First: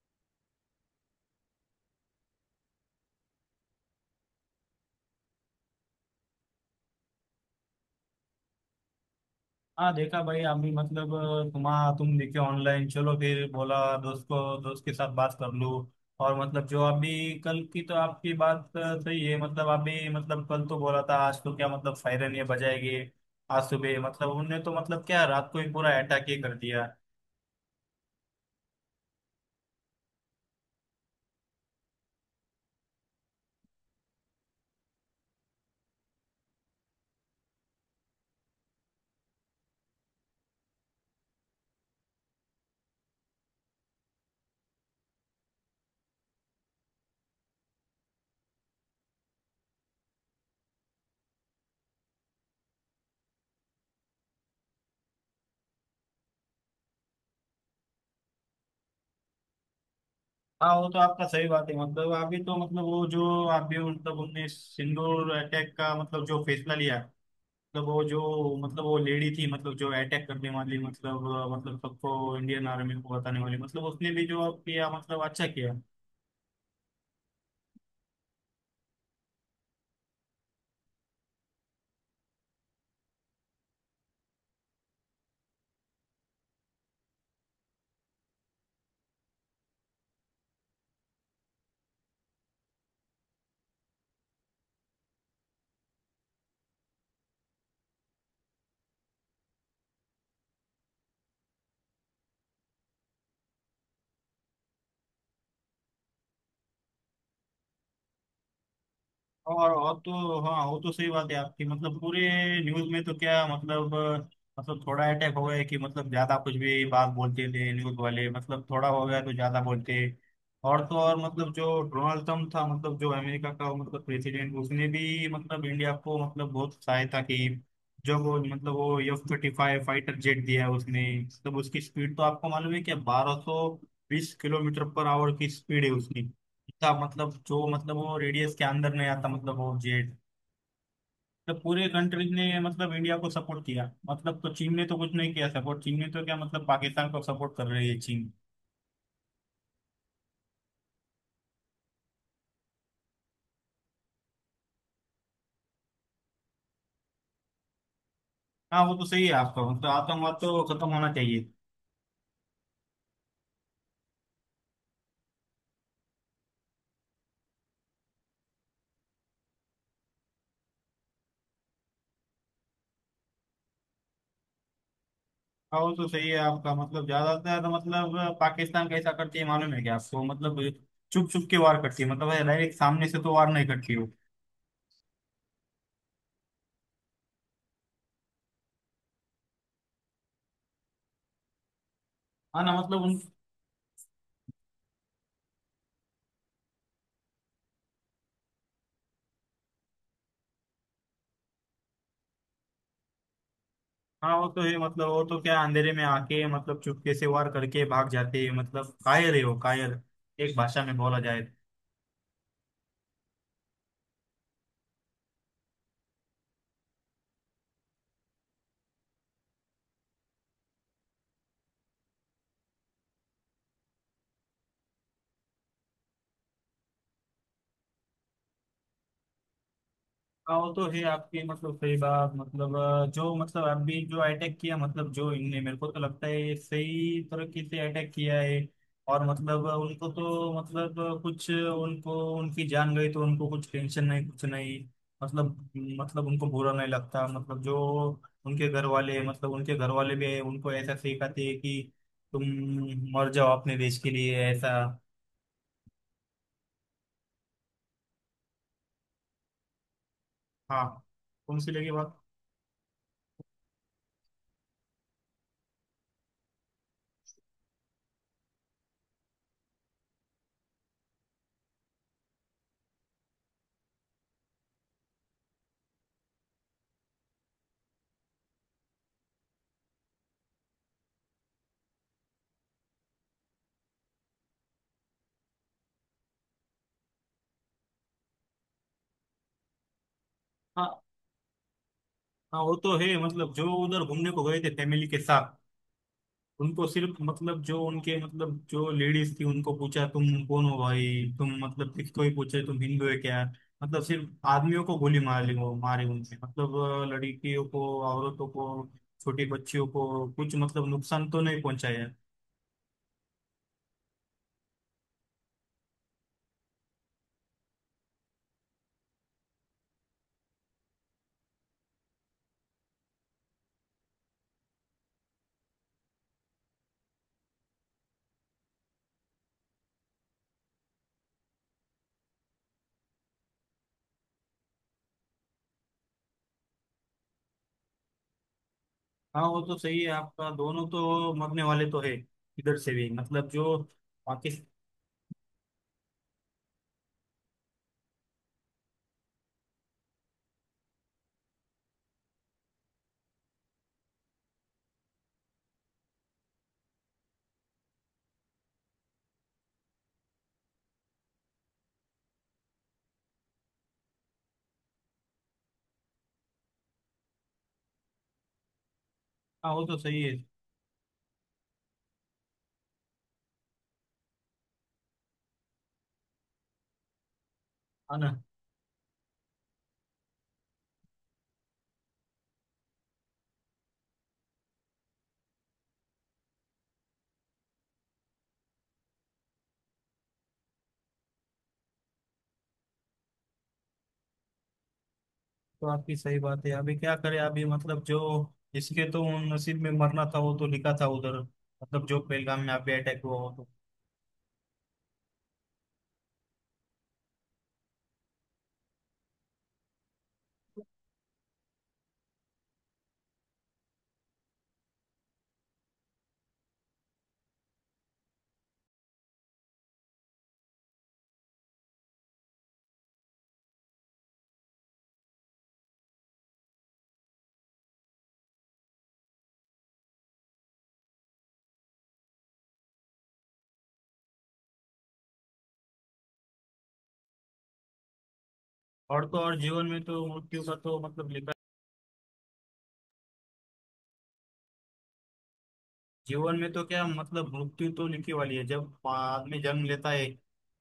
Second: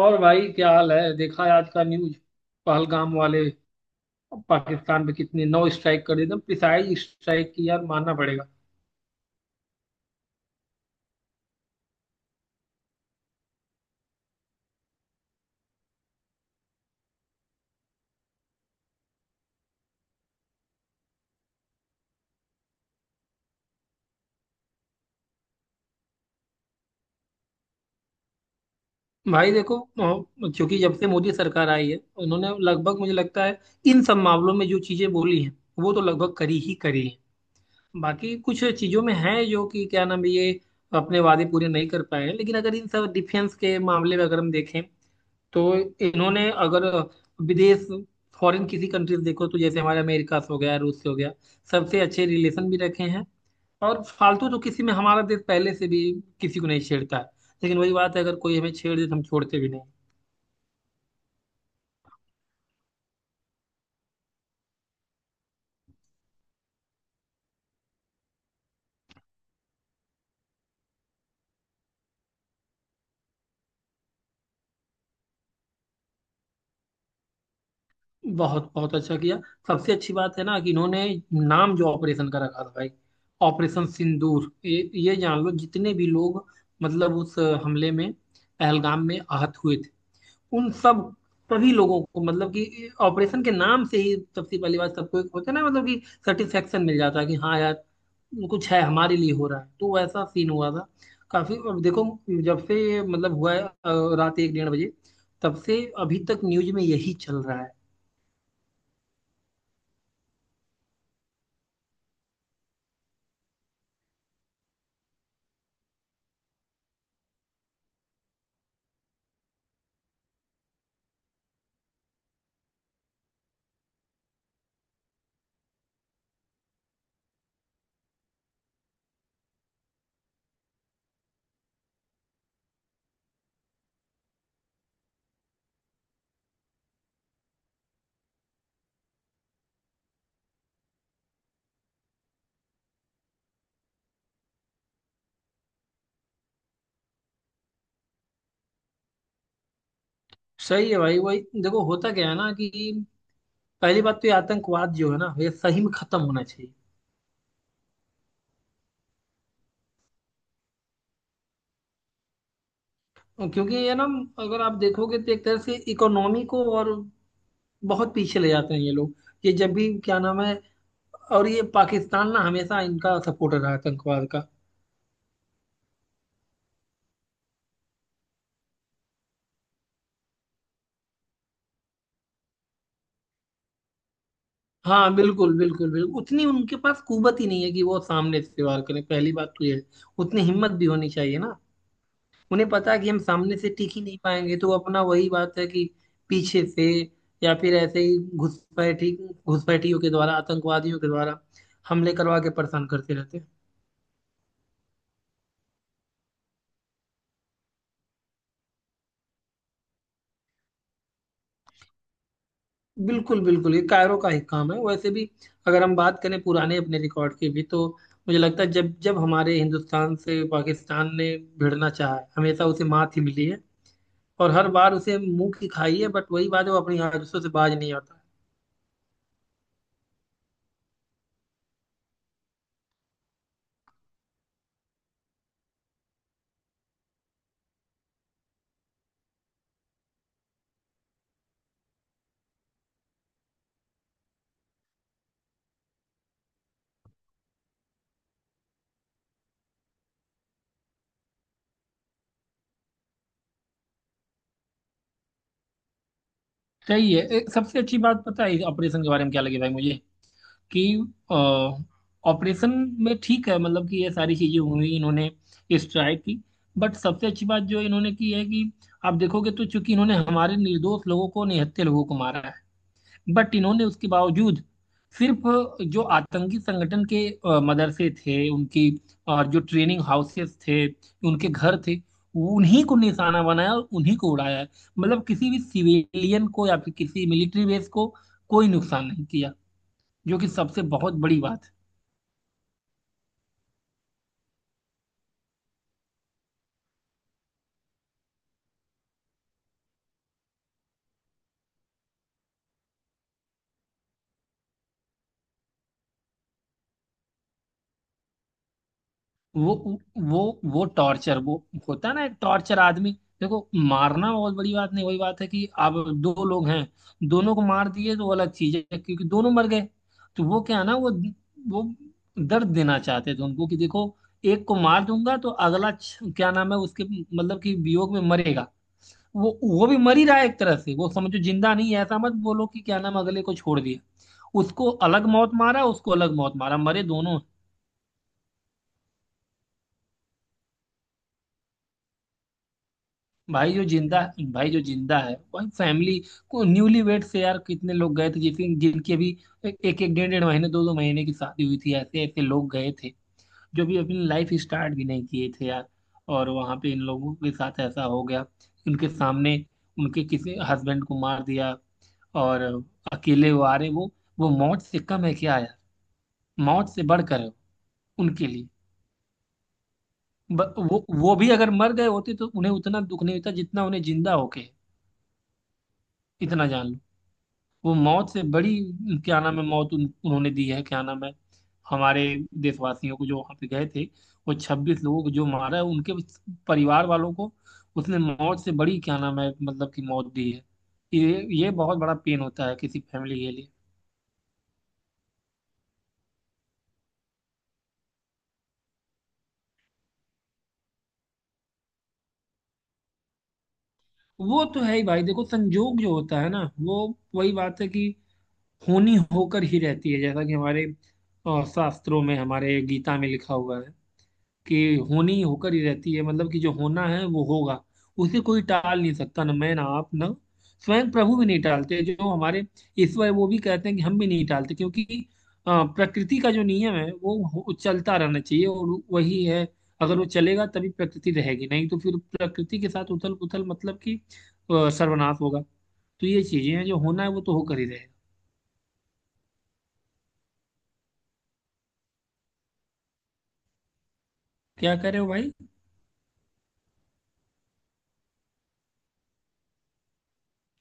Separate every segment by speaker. Speaker 1: और भाई क्या हाल है? देखा है आज का न्यूज? पहलगाम वाले पाकिस्तान पे कितने 9 स्ट्राइक कर, एकदम प्रिसाइज स्ट्राइक की यार। मानना पड़ेगा।
Speaker 2: हाँ, देखा भाई। हम भी तुम देखे ऑनलाइन। चलो फिर बोला दोस्त को दोस्त के साथ बात कर लूँ। और मतलब जो अभी कल की तो आपकी बात सही है। मतलब अभी मतलब कल तो बोला था, आज तो क्या मतलब सायरन ये बजाएगी। आज सुबह मतलब उनने तो मतलब क्या रात को ही पूरा अटैक ही कर दिया।
Speaker 1: भाई देखो, चूंकि जब से मोदी सरकार आई है, उन्होंने लगभग, मुझे लगता है, इन सब मामलों में जो चीजें बोली हैं वो तो लगभग करी ही करी है। बाकी कुछ चीजों में है जो कि क्या नाम है, ये अपने वादे पूरे नहीं कर पाए हैं, लेकिन अगर इन सब डिफेंस के मामले में अगर हम देखें तो इन्होंने, अगर विदेश, फॉरेन किसी कंट्रीज देखो तो जैसे हमारे अमेरिका से हो गया, रूस से हो गया, सबसे अच्छे रिलेशन भी रखे हैं। और फालतू तो किसी में हमारा देश पहले से भी किसी को नहीं छेड़ता है, लेकिन वही बात है, अगर कोई हमें छेड़ दे तो हम छोड़ते भी नहीं।
Speaker 2: हाँ, वो तो आपका सही बात है। मतलब अभी तो मतलब वो जो अभी मतलब उनने सिंदूर अटैक का मतलब जो फैसला लिया मतलब वो जो मतलब वो लेडी थी मतलब जो अटैक करने वाली मतलब सबको इंडियन आर्मी को बताने वाली मतलब उसने भी जो किया मतलब अच्छा किया।
Speaker 1: बहुत बहुत अच्छा किया। सबसे अच्छी बात है ना कि इन्होंने नाम जो ऑपरेशन का रखा था भाई, ऑपरेशन सिंदूर। ये जान लो जितने भी लोग मतलब उस हमले में पहलगाम में आहत हुए, उन सब सभी लोगों को मतलब कि ऑपरेशन के नाम से ही सबसे पहली बात, सबको एक होता है ना, मतलब कि सेटिस्फेक्शन मिल जाता है कि हाँ यार, कुछ है हमारे लिए हो रहा है। तो ऐसा सीन हुआ था काफी। अब देखो, जब से ये मतलब हुआ है रात एक डेढ़ बजे, तब से अभी तक न्यूज में यही चल रहा है।
Speaker 2: और तो हाँ, वो तो सही बात है आपकी। मतलब पूरे न्यूज में तो क्या मतलब थोड़ा अटैक हो गया कि मतलब ज्यादा कुछ भी बात बोलते थे न्यूज वाले, मतलब थोड़ा हो गया तो ज्यादा बोलते। और तो और मतलब जो डोनाल्ड ट्रम्प था मतलब जो अमेरिका का मतलब प्रेसिडेंट, उसने भी मतलब इंडिया को मतलब बहुत सहायता की। जो वो मतलब वो F-35 फाइटर जेट दिया उसने, मतलब उसकी स्पीड तो आपको मालूम है क्या? 1220 किलोमीटर पर आवर की स्पीड है उसकी। था मतलब जो मतलब वो रेडियस के अंदर नहीं आता, मतलब वो जेड। मतलब पूरे कंट्रीज ने मतलब इंडिया को सपोर्ट किया मतलब। तो चीन ने तो कुछ नहीं किया सपोर्ट। चीन ने तो क्या मतलब पाकिस्तान को सपोर्ट कर रही है चीन।
Speaker 1: सही है भाई। वही देखो होता क्या है ना कि पहली बात तो ये आतंकवाद जो है ना ये सही में खत्म होना चाहिए,
Speaker 2: हाँ, वो तो सही है आपका। मतलब आतंकवाद तो खत्म होना चाहिए।
Speaker 1: क्योंकि ये ना अगर आप देखोगे तो एक तरह से इकोनॉमी को और बहुत पीछे ले जाते हैं ये लोग। ये जब भी क्या नाम है, और ये पाकिस्तान ना हमेशा इनका सपोर्टर रहा है आतंकवाद का।
Speaker 2: हाँ, वो तो सही है आपका। मतलब ज्यादातर तो, मतलब पाकिस्तान कैसा करती है मालूम है क्या आपको? मतलब छुप छुप के वार करती है, मतलब डायरेक्ट सामने से तो वार नहीं करती वो।
Speaker 1: हाँ बिल्कुल बिल्कुल बिल्कुल, उतनी उनके पास कुवत ही नहीं है कि वो सामने से वार करें, पहली बात तो ये है। उतनी हिम्मत भी होनी चाहिए ना।
Speaker 2: हाँ
Speaker 1: उन्हें
Speaker 2: ना
Speaker 1: पता है कि हम
Speaker 2: मतलब।
Speaker 1: सामने से टिक ही नहीं पाएंगे तो अपना वही बात है कि पीछे से, या फिर ऐसे ही घुसपैठी, घुसपैठियों के द्वारा, आतंकवादियों के द्वारा हमले करवा के परेशान करते रहते हैं।
Speaker 2: हाँ, वो तो है। मतलब वो तो क्या अंधेरे में आके मतलब चुपके से वार करके भाग जाते हैं। मतलब कायर है वो, कायर एक भाषा में बोला जाए तो।
Speaker 1: बिल्कुल बिल्कुल, ये कायरो का ही काम है वैसे भी। अगर हम बात करें पुराने अपने रिकॉर्ड की भी, तो मुझे लगता है जब जब हमारे हिंदुस्तान से पाकिस्तान ने भिड़ना चाहा है, हमेशा उसे मात ही मिली है। और हर बार उसे मुंह की खाई है, बट वही बात है, वो अपनी आदतों से बाज नहीं आता।
Speaker 2: हाँ, वो तो है आपकी मतलब सही बात। मतलब जो मतलब अभी जो अटैक किया मतलब जो इनने, मेरे को तो लगता है ये सही तरीके से अटैक किया है। और मतलब उनको तो मतलब कुछ उनको उनकी जान गई तो उनको कुछ टेंशन नहीं, कुछ नहीं। मतलब उनको बुरा नहीं लगता। मतलब जो उनके घर वाले मतलब उनके घर वाले भी उनको ऐसा सिखाते हैं कि तुम मर जाओ अपने देश के लिए, ऐसा।
Speaker 1: सही है। एक सबसे अच्छी बात पता है ऑपरेशन के बारे में क्या लगी भाई मुझे,
Speaker 2: हाँ।
Speaker 1: कि
Speaker 2: कौन सी लगी बात?
Speaker 1: ऑपरेशन में ठीक है, मतलब कि ये सारी चीजें हुई, इन्होंने स्ट्राइक की, बट सबसे अच्छी बात जो इन्होंने की है कि आप देखोगे तो, चूंकि इन्होंने हमारे निर्दोष लोगों को, निहत्थे लोगों को मारा है, बट इन्होंने उसके बावजूद सिर्फ जो आतंकी संगठन के मदरसे थे उनकी, जो ट्रेनिंग हाउसेस थे, उनके घर थे, उन्हीं को निशाना बनाया और उन्हीं को उड़ाया है। मतलब किसी भी सिविलियन को या फिर किसी मिलिट्री बेस को कोई नुकसान नहीं किया, जो कि सबसे बहुत बड़ी बात है।
Speaker 2: हाँ, वो तो है। मतलब जो उधर घूमने को गए थे फैमिली के साथ उनको सिर्फ मतलब जो उनके मतलब जो लेडीज थी उनको पूछा तुम कौन हो भाई? तुम मतलब किसको ही पूछे तुम हिंदू है क्या? मतलब सिर्फ आदमियों को गोली मार ली वो, मारे उनसे मतलब लड़कियों को, औरतों को, छोटी
Speaker 1: वो
Speaker 2: बच्चियों को
Speaker 1: वो
Speaker 2: कुछ
Speaker 1: वो
Speaker 2: मतलब नुकसान
Speaker 1: टॉर्चर,
Speaker 2: तो
Speaker 1: वो
Speaker 2: नहीं पहुंचाया।
Speaker 1: होता है ना, एक टॉर्चर। आदमी देखो, मारना बहुत बड़ी बात नहीं, वही बात है कि आप दो लोग हैं, दोनों को मार दिए तो वो अलग चीज है क्योंकि दोनों मर गए। तो वो क्या है ना, वो दर्द देना चाहते थे उनको कि देखो, एक को मार दूंगा तो अगला क्या नाम है उसके, मतलब कि वियोग में मरेगा। वो भी मर ही रहा है एक तरह से, वो समझो जिंदा नहीं है। ऐसा मत बोलो कि क्या नाम है, अगले को छोड़ दिया, उसको अलग मौत मारा, उसको अलग मौत मारा, मरे दोनों।
Speaker 2: हाँ, वो तो सही है आपका। दोनों तो मरने वाले तो है। इधर से भी मतलब
Speaker 1: भाई
Speaker 2: जो
Speaker 1: जो जिंदा
Speaker 2: पाकिस्तान।
Speaker 1: भाई जो जिंदा है वही फैमिली को, न्यूली वेड से यार कितने लोग गए थे, जिसकी जिनकी अभी एक एक डेढ़ डेढ़ महीने, दो दो महीने की शादी हुई थी, ऐसे ऐसे लोग गए थे, जो भी अपनी लाइफ स्टार्ट भी नहीं किए थे यार। और वहां पे इन लोगों के साथ ऐसा हो गया, उनके सामने उनके किसी हस्बैंड को मार दिया और अकेले वो आ रहे, वो मौत से कम है क्या यार? मौत से बढ़कर है उनके लिए।
Speaker 2: हाँ, वो तो सही है।
Speaker 1: ब, वो भी अगर मर गए होते तो उन्हें उतना दुख नहीं होता जितना उन्हें जिंदा होके है। इतना जान लो वो
Speaker 2: हाँ
Speaker 1: मौत
Speaker 2: ना।
Speaker 1: से बड़ी क्या नाम है मौत उन्होंने दी है, क्या नाम है हमारे देशवासियों को जो वहां पे गए थे, वो 26 लोगों को जो मारा है उनके परिवार वालों को, उसने मौत से बड़ी क्या नाम है मतलब कि मौत दी है। ये बहुत बड़ा पेन होता है किसी फैमिली के लिए।
Speaker 2: तो आपकी सही बात है। अभी क्या करें? अभी मतलब जो जिसके तो नसीब में मरना था वो तो लिखा था उधर। मतलब जो पहलगाम में अभी अटैक हुआ हो तो।
Speaker 1: वो तो है ही भाई, देखो संजोग जो होता है ना वो वही बात है कि होनी होकर ही रहती है, जैसा कि हमारे शास्त्रों में, हमारे गीता में लिखा हुआ है कि होनी ही होकर ही रहती है, मतलब कि जो होना है वो होगा। उसे कोई टाल नहीं सकता, ना मैं, ना आप, ना स्वयं प्रभु भी नहीं टालते। जो हमारे ईश्वर है, वो भी कहते हैं कि हम भी नहीं टालते, क्योंकि प्रकृति का जो नियम है वो चलता रहना चाहिए और वही है। अगर वो चलेगा तभी प्रकृति रहेगी, नहीं तो फिर प्रकृति के साथ उथल पुथल, मतलब कि सर्वनाश होगा। तो ये चीजें हैं, जो होना है वो तो होकर ही रहेगा।
Speaker 2: और तो और जीवन में तो मृत्यु का तो मतलब लिखा।
Speaker 1: क्या कह रहे हो भाई?
Speaker 2: जीवन में तो क्या मतलब मृत्यु तो लिखी वाली है। जब आदमी जन्म लेता है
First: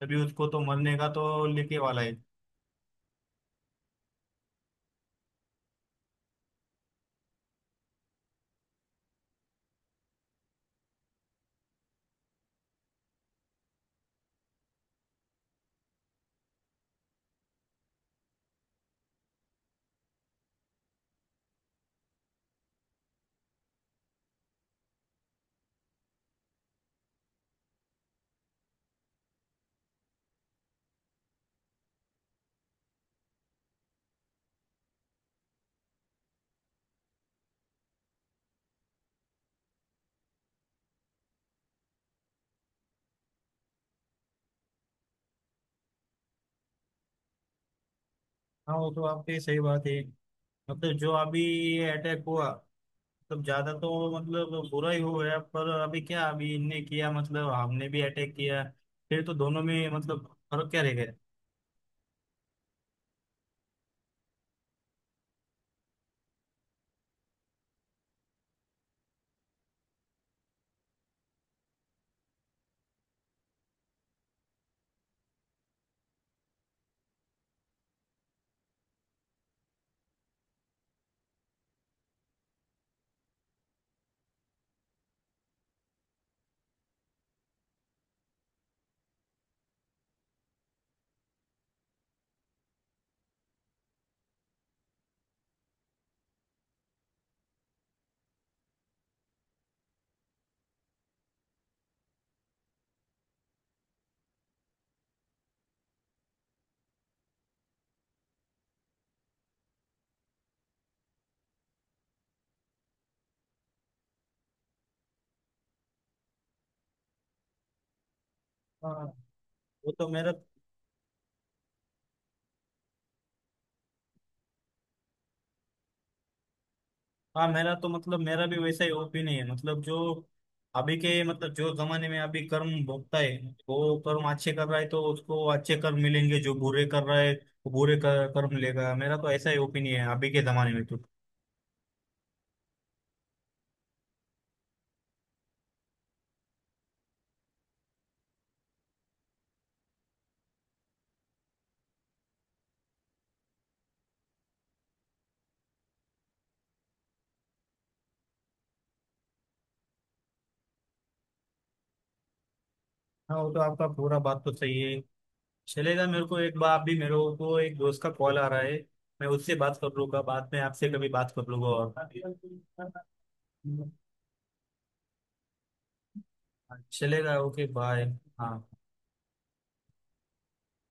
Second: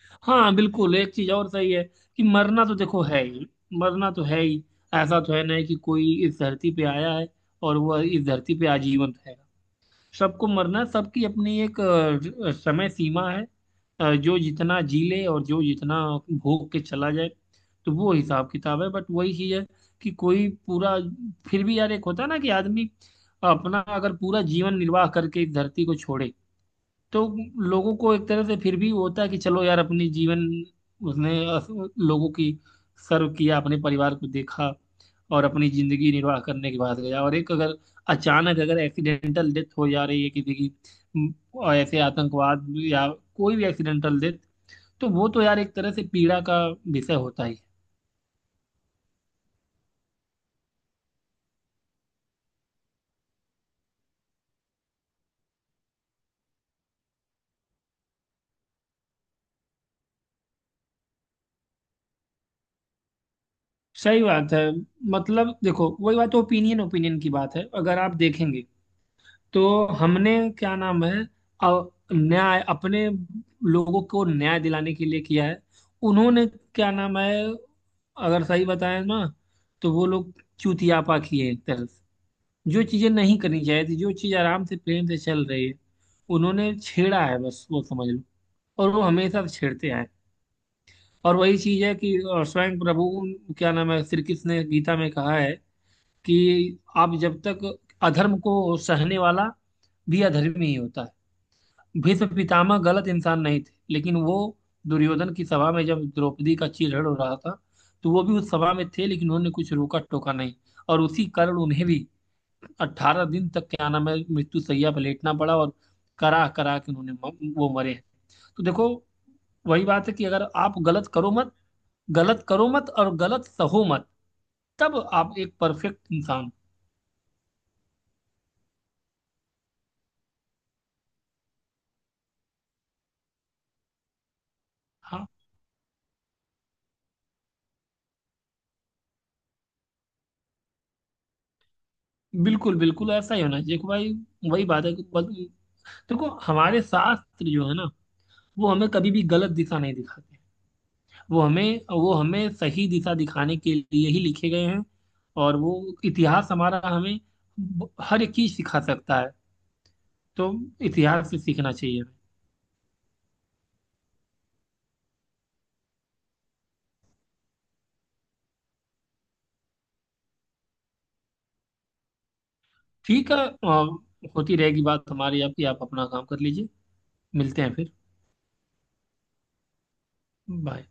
Speaker 2: तभी उसको
Speaker 1: हाँ
Speaker 2: तो
Speaker 1: बिल्कुल।
Speaker 2: मरने का
Speaker 1: एक चीज
Speaker 2: तो
Speaker 1: और सही
Speaker 2: लिखे
Speaker 1: है
Speaker 2: वाला है।
Speaker 1: कि मरना तो देखो है ही, मरना तो है ही। ऐसा तो है नहीं कि कोई इस धरती पे आया है और वह इस धरती पे आजीवन रहेगा। सबको मरना है, सबकी अपनी एक समय सीमा है। जो जितना जी ले और जो जितना भोग के चला जाए, तो वो हिसाब किताब है। बट वही चीज है कि कोई पूरा, फिर भी यार एक होता है ना कि आदमी अपना अगर पूरा जीवन निर्वाह करके इस धरती को छोड़े, तो लोगों को एक तरह से फिर भी होता है कि चलो यार अपनी जीवन उसने लोगों की सर्व किया, अपने परिवार को देखा और अपनी जिंदगी निर्वाह करने के बाद गया। और एक अगर अचानक अगर एक्सीडेंटल डेथ हो जा रही है किसी की, और ऐसे आतंकवाद या कोई भी एक्सीडेंटल डेथ, तो वो तो यार एक तरह से पीड़ा का विषय होता ही है।
Speaker 2: हाँ, वो तो आपकी सही बात है। मतलब जो अभी अटैक हुआ मतलब ज्यादा तो मतलब बुरा ही हो गया, पर अभी क्या अभी इनने किया मतलब हमने भी अटैक किया। फिर तो दोनों में मतलब फर्क क्या रह गया?
Speaker 1: सही बात है। मतलब देखो वही बात, ओपिनियन ओपिनियन की बात है। अगर आप देखेंगे तो हमने क्या नाम है न्याय, अपने लोगों को न्याय दिलाने के लिए किया है। उन्होंने क्या नाम है, अगर सही बताएं ना तो वो लोग चूतियापा किए एक तरह से। जो चीजें नहीं करनी चाहिए थी, जो चीज आराम से प्रेम से चल रही है, उन्होंने छेड़ा है, बस वो समझ लो। और वो हमेशा से छेड़ते आए हैं। और वही चीज है कि स्वयं प्रभु क्या नाम है, श्री कृष्ण ने गीता में कहा है कि आप जब तक, अधर्म को सहने वाला भी अधर्मी ही होता है। भीष्म पितामह गलत इंसान नहीं थे, लेकिन वो दुर्योधन की सभा में जब द्रौपदी का चीरहरण हो रहा था तो वो भी उस सभा में थे, लेकिन उन्होंने कुछ रोका टोका नहीं। और उसी कारण उन्हें भी 18 दिन तक क्या नाम है मृत्यु शैया पर लेटना पड़ा, और करा करा के उन्होंने वो मरे। तो देखो
Speaker 2: हाँ,
Speaker 1: वही
Speaker 2: वो
Speaker 1: बात
Speaker 2: तो
Speaker 1: है कि
Speaker 2: मेरा।
Speaker 1: अगर आप गलत करो मत, गलत करो मत और गलत सहो मत, तब आप एक परफेक्ट इंसान हो।
Speaker 2: हाँ, मेरा तो मतलब मेरा भी वैसा ही ओपिनियन है। मतलब जो अभी के मतलब जो जमाने में अभी कर्म भोगता है वो, कर्म अच्छे कर रहा है तो
Speaker 1: हाँ
Speaker 2: उसको अच्छे कर्म मिलेंगे। जो बुरे कर रहा है वो बुरे कर्म लेगा। मेरा तो ऐसा ही ओपिनियन है अभी के जमाने में तो।
Speaker 1: बिल्कुल बिल्कुल, ऐसा ही होना चाहिए कि भाई वही बात है कि देखो हमारे शास्त्र जो है ना वो हमें कभी भी गलत दिशा नहीं दिखाते। वो हमें, वो हमें सही दिशा दिखाने के लिए ही लिखे गए हैं। और वो इतिहास हमारा हमें हर एक चीज सिखा सकता है। तो इतिहास से सीखना चाहिए हमें।
Speaker 2: हाँ, वो तो आपका पूरा बात तो सही है। चलेगा, मेरे को एक बार अभी मेरे को एक दोस्त का कॉल आ रहा है। मैं उससे बात कर लूंगा, बाद में आपसे कभी बात कर लूंगा, और
Speaker 1: ठीक है, होती रहेगी बात हमारी आपकी, आप अपना काम कर लीजिए।
Speaker 2: चलेगा।
Speaker 1: मिलते
Speaker 2: ओके,
Speaker 1: हैं फिर।
Speaker 2: बाय। हाँ।
Speaker 1: बाय।